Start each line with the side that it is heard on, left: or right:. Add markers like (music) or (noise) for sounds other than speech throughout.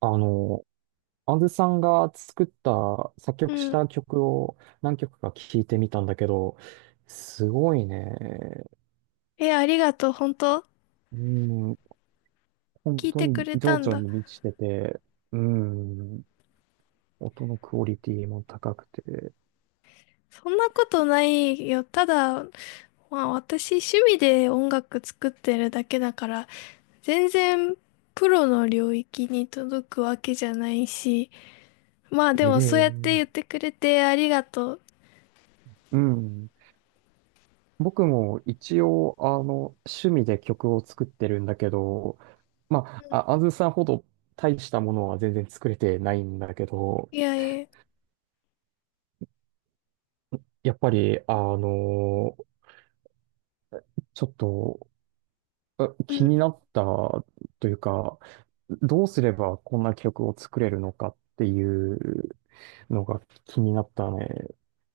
right: あの、あずさんが作った、作
left: う
right: 曲し
left: ん。
right: た曲を何曲か聴いてみたんだけど、すごいね。
left: え、ありがとう。本当
right: うん、本
left: 聞い
right: 当
left: てく
right: に
left: れ
right: 情
left: たん
right: 緒
left: だ。
right: に満ちてて、うん、音のクオリティも高くて、
left: そんなことないよ。ただ、私趣味で音楽作ってるだけだから、全然プロの領域に届くわけじゃないし、まあでもそうやって
right: ええ
left: 言ってくれてありがとう。
right: うん。僕も一応、趣味で曲を作ってるんだけど、まあ、あずさんほど大したものは全然作れてないんだけど、
left: いやいや、
right: やっぱり、ちょっと
left: う
right: 気に
left: ん。
right: なったというか、どうすればこんな曲を作れるのかっていうのが気になったね。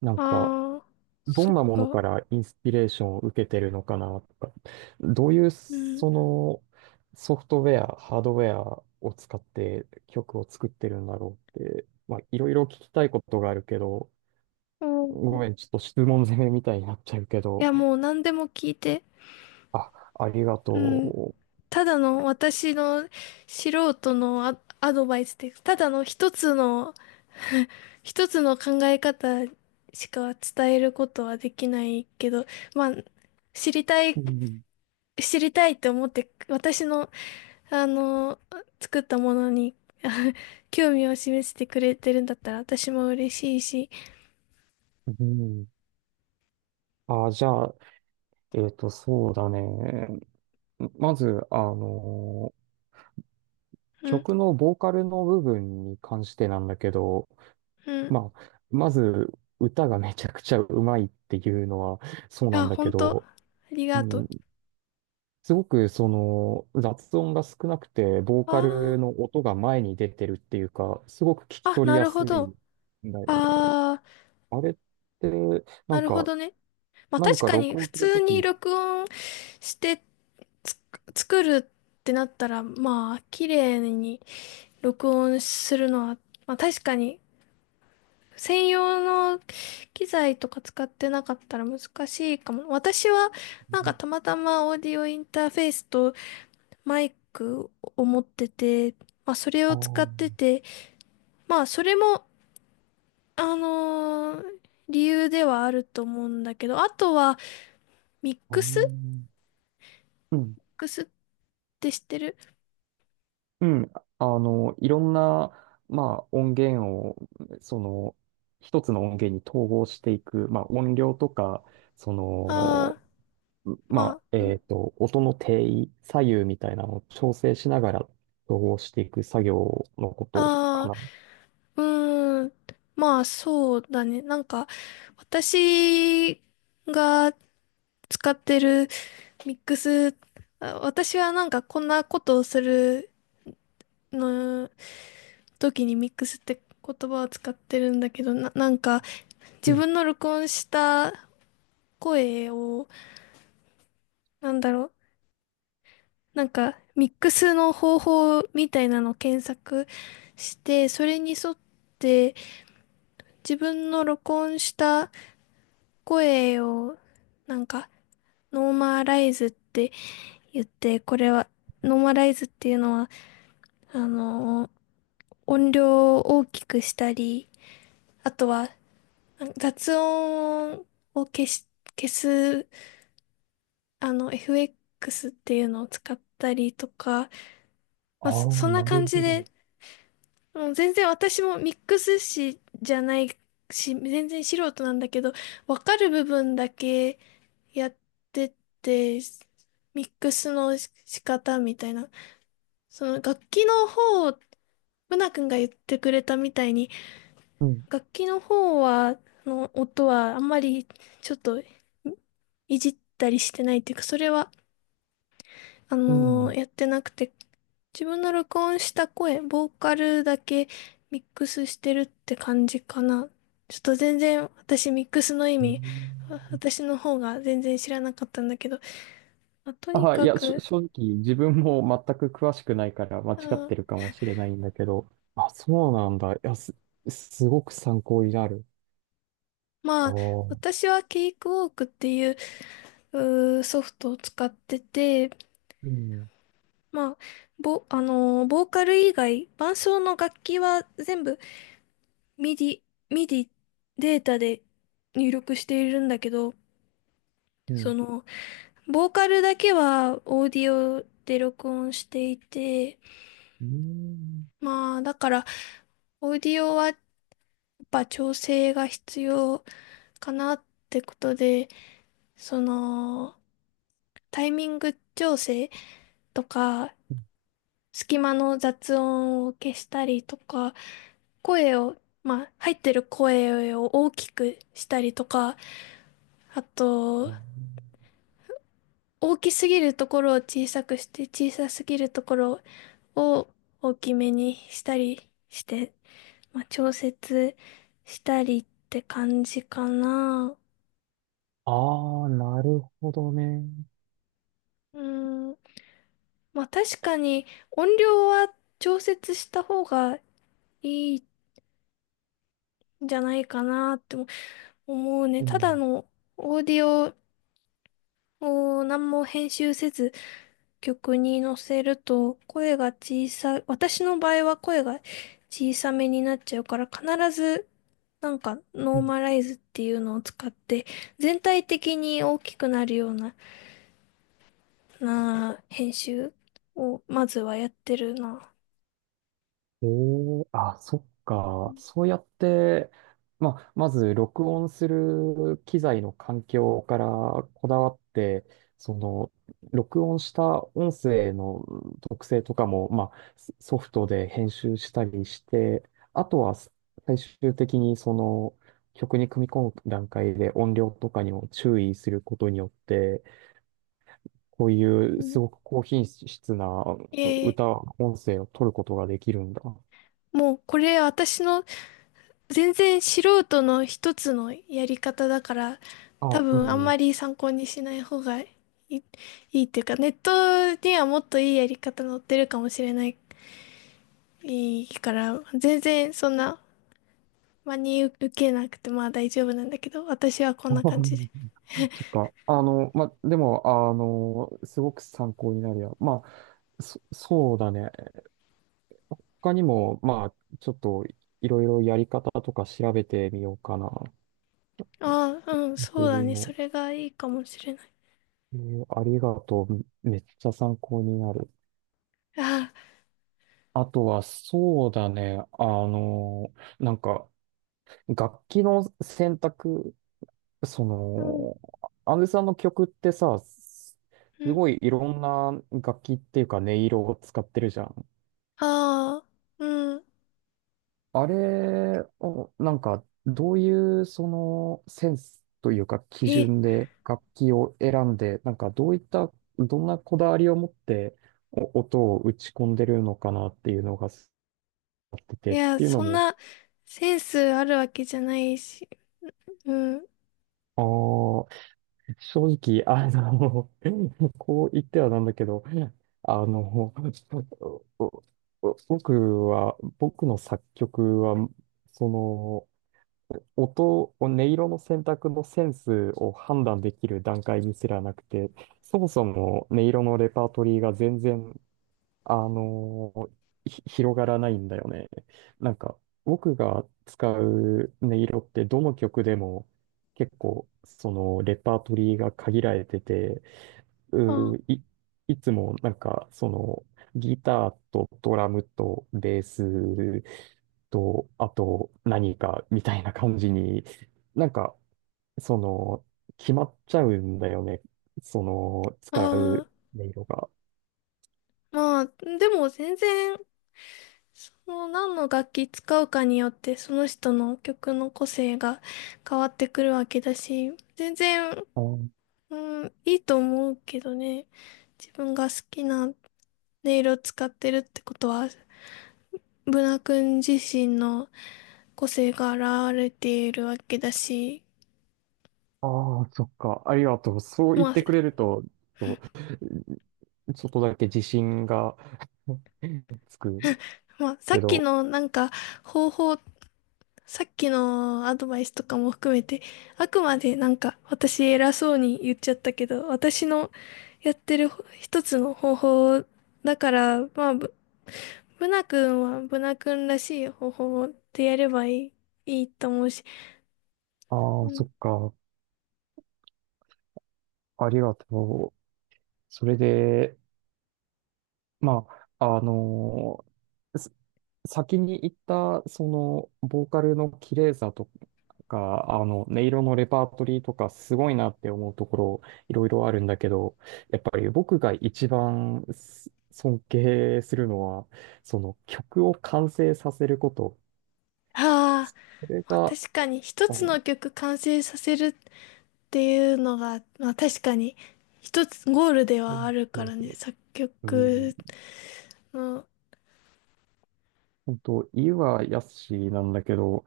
right: なんか、
left: ああ、
right: ど
left: そ
right: ん
left: っ
right: なもの
left: か。
right: からインスピレーションを受けてるのかなとか、どういう
left: うん。
right: そのソフトウェア、ハードウェアを使って曲を作ってるんだろうって、まあ、いろいろ聞きたいことがあるけど、ご
left: お、
right: めん、ちょっと質問攻めみたいになっちゃうけ
left: い
right: ど、
left: やもう何でも聞いて。
right: あ、ありが
left: うん。
right: と
left: ただの私の素人のアドバイスで、ただの一つの (laughs) 一つの考え方しか伝えることはできないけど、まあ、知りた
right: う。
left: い、
right: うん、
left: 知りたいって思って、私の、あの、作ったものに、(laughs) あ、興味を示してくれてるんだったら私も嬉しいし、
right: うんじゃあ、そうだね。まず、
left: うん、
right: 曲のボーカルの部分に関してなんだけど、
left: うん。
right: まあ、まず、歌がめちゃくちゃうまいっていうのはそうな
left: あ、
right: んだけ
left: 本当
right: ど、
left: あり
right: う
left: がと
right: ん、
left: う。
right: すごくその雑音が少なくて、ボーカル
left: あ
right: の音が前に出てるっていうか、すごく聞き取り
left: な
right: や
left: る
right: す
left: ほ
right: い
left: ど。
right: んだよね。
left: ああ、
right: あれって、な
left: な
right: ん
left: るほ
right: か、
left: どね。まあ
right: 何
left: 確
right: か
left: かに
right: 録
left: 普
right: 音する
left: 通
right: とき
left: に
right: に、
left: 録音してつ作るってなったら、まあ綺麗に録音するのは、まあ確かに専用の機材とか使ってなかったら難しいかも。私はなんかたまたまオーディオインターフェースとマイクを持ってて、まあそれ
right: あ
left: を
right: あ、
left: 使ってて、まあそれも、あのー理由ではあると思うんだけど、あとはミックスミッ
right: うん
left: クスって知ってる？
right: うん、いろんな、まあ、音源を、その、一つの音源に統合していく、まあ、音量とか、その、
left: ああ、
right: ま
left: ま
right: あ、
left: あ、うん。
right: 音の定位、左右みたいなのを調整しながら統合していく作業のことか
left: ああ、
right: な。
left: うーん、まあそうだね。なんか、私が使ってるミックス、あ私はなんかこんなことをするの時にミックスって言葉を使ってるんだけど、なんか
right: う
left: 自
right: ん。
left: 分の録音した声を、なんだろう、なんかミックスの方法みたいなのを検索して、それに沿って、自分の録音した声を、なんか、ノーマライズって言って、これは、ノーマライズっていうのは、あの、音量を大きくしたり、あとは、雑音を消し、消す、あの、FX っていうのを使ったりとか、
right: あ
left: まあ、
right: あ、
left: そん
right: な
left: な
right: る
left: 感じ
right: ほど。
left: で、もう全然私もミックス師じゃないし、全然素人なんだけど、わかる部分だけ、やってて、ミックスの仕方みたいな。その楽器の方、ブナ君が言ってくれたみたいに、
right: うん。
left: 楽器の方は、の音はあんまりちょっとじったりしてないっていうか、それは、あ
right: うん。
left: のーやってなくて、自分の録音した声、ボーカルだけミックスしてるって感じかな。ちょっと全然私ミックスの意
right: へ
left: 味、
right: ー
left: 私の方が全然知らなかったんだけど、まあと
right: あ、
left: に
right: はい、い
left: か
right: や、
left: く。
right: 正直自分も全く詳しくないから間違
left: あ
right: っ
left: ー、
right: てるかもしれないんだけど、あ、そうなんだ。いや、すごく参考になる。あ
left: まあ、
right: あ、う
left: 私はケイクウォークっていう、うーソフトを使ってて、
right: ん、
left: まあ、ボーカル以外、伴奏の楽器は全部ミディミディデータで入力しているんだけど、
right: うん、
left: その、ボーカルだけはオーディオで録音していて、
right: うん。
left: まあ、だから、オーディオはやっぱ調整が必要かなってことで、その、タイミング調整とか、隙間の雑音を消したりとか、声を、まあ、入ってる声を大きくしたりとか、あと、大きすぎるところを小さくして、小さすぎるところを大きめにしたりして、まあ、調節したりって感じかな。
right: ああー、なるほどね。
left: うーん。まあ、確かに音量は調節した方がいいんじゃないかなって思う。もうね、
right: う
left: ただ
right: ん、
left: のオーディオを何も編集せず曲に乗せると声が小さい、私の場合は声が小さめになっちゃうから必ずなんか
right: う
left: ノー
right: ん
left: マライズっていうのを使って全体的に大きくなるような、な編集をまずはやってるな。
right: ええ、あ、そっか。そうやって、まあ、まず録音する機材の環境からこだわって、その、録音した音声のうん特性とかも、まあ、ソフトで編集したりして、あとは最終的にその曲に組み込む段階で音量とかにも注意することによって、こういう
left: う
right: す
left: ん、
right: ごく高品質な
left: えー、
right: 歌、音声を取ることができるんだ。
left: もうこれ私の全然素人の一つのやり方だから、
right: あ、
left: 多
right: う
left: 分あん
right: ん。
left: まり参考にしない方がい、いいっていうか、ネットにはもっといいやり方載ってるかもしれない、いいから、全然そんな真に受けなくてまあ大丈夫なんだけど、私は
right: (laughs)
left: こ
right: あ
left: ん
right: は
left: な
right: は
left: 感じで。
right: そっか。ま、でも、すごく参考になるや。まあ、そうだね。他にも、まあ、ちょっと、いろいろやり方とか調べてみようかな。
left: ああ、うん、
right: 僕
left: そうだね。そ
right: も、
left: れがいいかもしれない。
right: えーありがとう。めっちゃ参考になる。
left: あ
right: あとは、そうだね。なんか、楽器の選択、そ
left: あ、うん、
right: の、アンデさんの曲ってさ、す
left: うん、
right: ごいいろんな楽器っていうか音色を使ってるじゃん。
left: ああ、うん。
right: あれを、どういう、センスというか、基
left: え、
right: 準で楽器を選んで、どういった、どんなこだわりを持って、音を打ち込んでるのかなっていうのが、
left: い
right: っ
left: や、
right: ていうの
left: そん
right: も、
left: なセンスあるわけじゃないし、うん、
right: あー正直、(laughs) こう言ってはなんだけど、(laughs) あの、お僕は、僕の作曲は、その、音色の選択のセンスを判断できる段階にすらなくて、そもそも音色のレパートリーが全然、あの広がらないんだよね。なんか、僕が使う音色ってどの曲でも結構、そのレパートリーが限られてて、
left: あ
right: うーい、いつもなんか、ギターとドラムとベースと、あと何かみたいな感じに、なんか、その、決まっちゃうんだよね。その、
left: あ、
right: 使
left: あ
right: う
left: あ。
right: 音色が。
left: まあ、でも全然、その何の楽器使うかによって、その人の曲の個性が変わってくるわけだし、全然、
right: あー
left: うん、いいと思うけどね。自分が好きな音色を使ってるってことは、ブナ君自身の個性が現れているわけだし、
right: あー、そっか。ありがとう。そう言っ
left: まあ、
right: てくれると、と、ちょっとだけ自信が (laughs) つく
left: まあ、さ
right: け
left: っき
right: ど、
left: のなんか方法さっきのアドバイスとかも含めて、あくまでなんか私偉そうに言っちゃったけど、私のやってる一つの方法だから、まあ、ブナ君はブナ君らしい方法でやればいいと思うし、
right: ああ、
left: う
right: そ
left: ん、
right: っか。ありがとう。それで、まあ、す先に言った、ボーカルの綺麗さとか、音色のレパートリーとか、すごいなって思うところ、いろいろあるんだけど、やっぱり僕が一番尊敬するのは、曲を完成させること。
left: ああ、
right: それ
left: まあ
right: が、
left: 確かに一
right: あ
left: つの
right: の、
left: 曲完成させるっていうのが、まあ確かに一つゴールで
right: う
left: はあ
right: ん、
left: るからね、作曲の、
right: 本当、言いは易しなんだけど、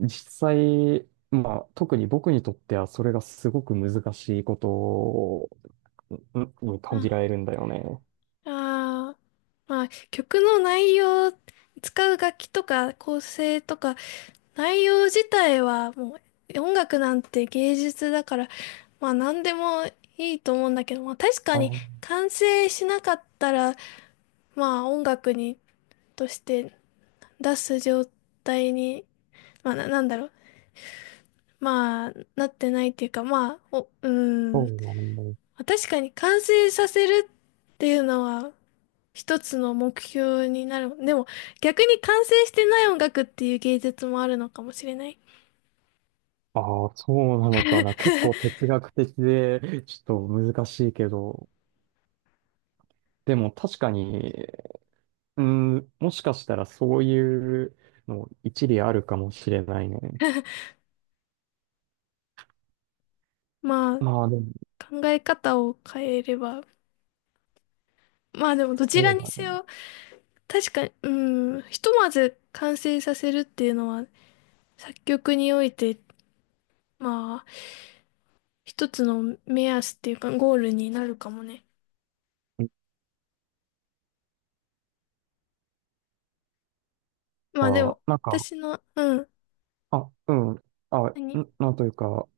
right: 実際、まあ、特に僕にとってはそれがすごく難しいことを感じら
left: あ
right: れるんだよね。
left: あー、まあ、曲の内容、使う楽器とか構成とか、内容自体はもう音楽なんて芸術だから、まあ何でもいいと思うんだけど、まあ確か
right: あ
left: に
right: あ、
left: 完成しなかったら、まあ音楽として出す状態に、なんだろう、まあなってないっていうか、まあ、お、うー
right: そ
left: ん、
right: う
left: ま
right: なの。
left: あ確かに完成させるっていうのは一つの目標になる。でも、逆に完成してない音楽っていう芸術もあるのかもしれない。
right: ああ、そうなのかな。結構
left: (laughs)
right: 哲学的で、ちょっと難しいけど。でも確かに、うん、もしかしたらそういうの一理あるかもしれないね。
left: まあ、
right: まあでも、
left: 考え方を変えれば。まあでも、どち
right: そ
left: ら
right: う
left: に
right: だ
left: せ
right: ね。
left: よ、確かに、うん、ひとまず完成させるっていうのは、作曲において、まあ、一つの目安っていうか、ゴールになるかもね。
right: な
left: ま
right: ん
left: あで
right: か、
left: も、
right: なんか、
left: 私の、うん、
right: あ、うん。あ、
left: 何
right: なんというか、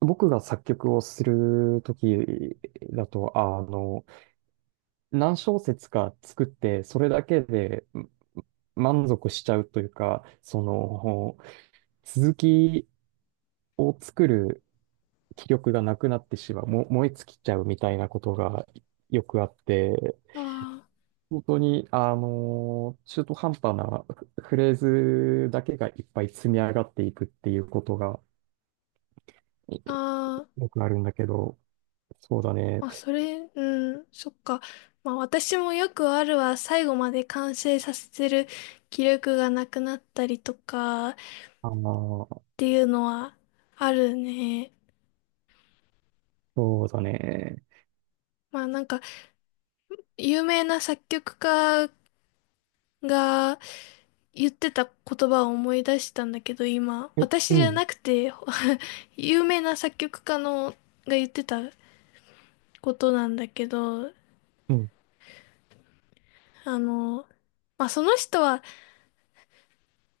right: 僕が作曲をするときだと、何小節か作って、それだけで満足しちゃうというか、続きを作る気力がなくなってしまう、燃え尽きちゃうみたいなことがよくあって、
left: あ
right: 本当に、中途半端なフレーズだけがいっぱい積み上がっていくっていうことが
left: あ、あー、
right: よくあるんだけど、そうだね。
left: まあ、それ、うん、そっか。まあ、私もよくあるは、最後まで完成させてる気力がなくなったりとかっ
right: あー
left: ていうのはあるね。
right: そうだね。
left: まあ、なんか、有名な作曲家が言ってた言葉を思い出したんだけど、今、
right: え、
left: 私
right: う
left: じゃ
right: ん、
left: なくて (laughs)、有名な作曲家のが言ってたことなんだけど、
right: うん。
left: あの、まあ、その人は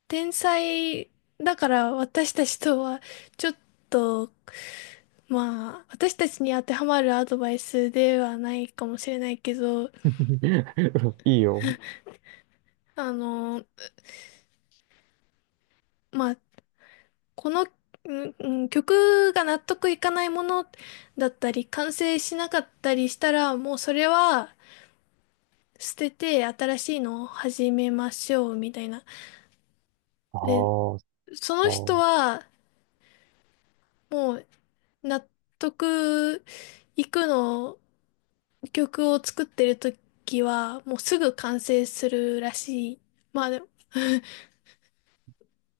left: 天才だから私たちとはちょっと、まあ、私たちに当てはまるアドバイスではないかもしれないけど、
right: (laughs) いいよ。
left: あの、まあ、この、うん曲が納得いかないものだったり、完成しなかったりしたら、もうそれは捨てて新しいのを始めましょうみたいな。
right: ああ、
left: で、
right: そ
left: その人
right: う。
left: はもう納得いく曲を作ってる時はもうすぐ完成するらしい。まあでも、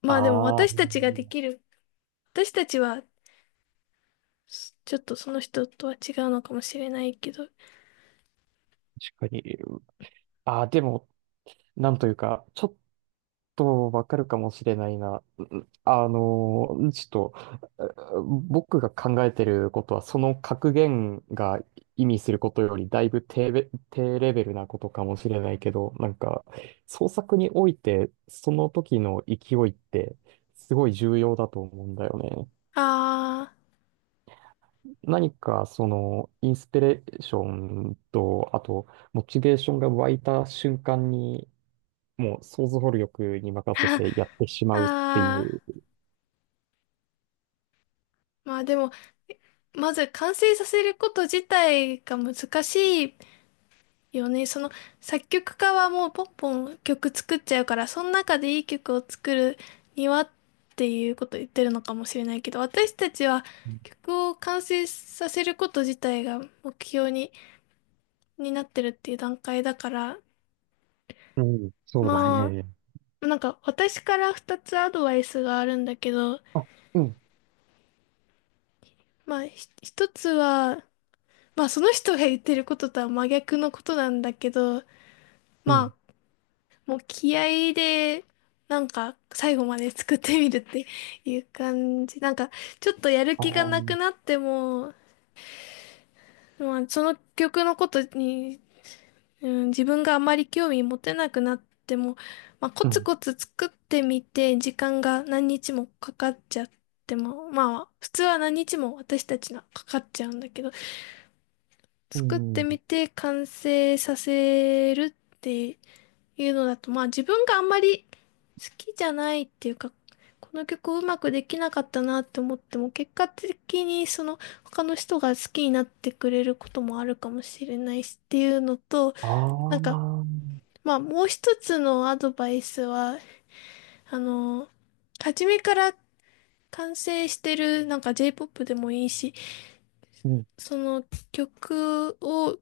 left: まあでも
right: ああ、
left: 私たちがで
right: 確
left: きる。私たちはちょっとその人とは違うのかもしれないけど。
right: かに。ああ、でも、なんというか、ちょっとわかるかもしれないな。うんあのー、ちょっと、うん僕が考えてることは、その格言が意味することより、だいぶ低レベルなことかもしれないけど、創作において、その時の勢いって、すごい重要だと思うんだよね。
left: あ
right: 何かそのインスピレーションと、あとモチベーションが湧いた瞬間に、もう想像力に任せてやってし
left: あ、
right: まうってい
left: ああ。
right: う。
left: まあでも、まず完成させること自体が難しいよね。その作曲家はもうポンポン曲作っちゃうから、その中でいい曲を作るにはっていうことを言ってるのかもしれないけど、私たちは曲を完成させること自体が目標に、になってるっていう段階だから、
right: うん、そうだ
left: ま
right: ね。
left: あ、なんか私から2つアドバイスがあるんだけど、
right: あ、うん、
left: まあ一つは、まあその人が言ってることとは真逆のことなんだけど、
right: う
left: ま
right: ん、
left: あもう気合で、なんか最後まで作ってみるっていう感じ。なんかちょっとやる
right: あ
left: 気がな
right: ー、
left: くなっても、まあその曲のことに、うん、自分があまり興味持てなくなっても、まあコ
right: う
left: ツ
right: ん、
left: コツ作ってみて、時間が何日もかかっちゃっても、まあ普通は何日も私たちのはかかっちゃうんだけど、
right: う
left: 作って
right: ん、
left: みて完成させるっていうのだと、まあ自分があんまり好きじゃないっていうか、この曲をうまくできなかったなって思っても、結果的にその他の人が好きになってくれることもあるかもしれないしっていうのと、
right: あ
left: なんか、
right: ー、
left: まあもう一つのアドバイスは、あの、初めから完成してる、なんか J-POP でもいいし、
right: うん、
left: その曲を、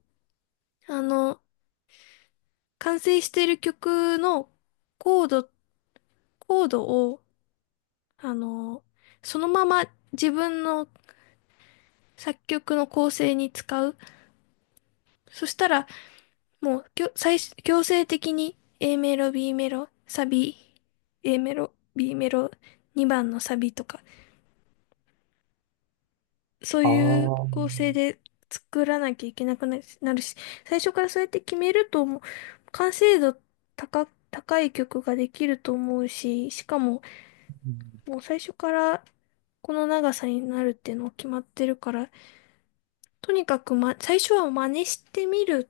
left: あの、完成してる曲のコード、コードをあの、そのまま自分の作曲の構成に使う。そしたら、もう、最初、強制的に A メロ、B メロ、サビ、A メロ、B メロ、2番のサビとか、そう
right: あ
left: いう
right: ー、
left: 構成で作らなきゃいけなくなるし、最初からそうやって決めると、もう、完成度高、高い曲ができると思うし、しかも、
right: うん
left: もう最初からこの長さになるっていうのが決まってるから、とにかく、ま、最初は真似してみる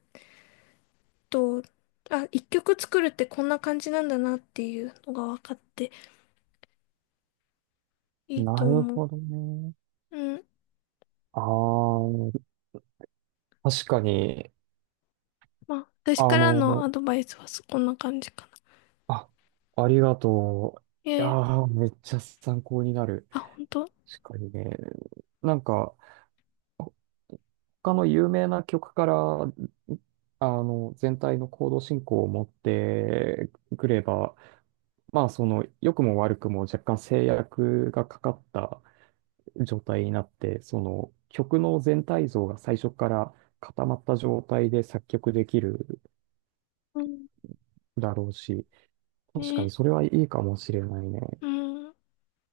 left: と、あ、一曲作るってこんな感じなんだなっていうのが分かっていい
right: な
left: と
right: る
left: 思
right: ほ
left: う。
right: どね。
left: うん。
right: あー、確かに、
left: まあ、私
right: あ
left: からの
right: の、
left: アドバイスはそこんな感じかな。
right: あ、ありがとう。
left: え
right: いや
left: え、
right: ー、めっちゃ参考になる。
left: あ、本当。
right: 確かにね。なんか、他の有名な曲から、全体の行動進行を持ってくれば、まあ、良くも悪くも若干制約がかかった状態になって、曲の全体像が最初から固まった状態で作曲できる
left: うん。
right: だろうし、確かに
left: ね、
right: それはいいかもしれないね。
left: うん。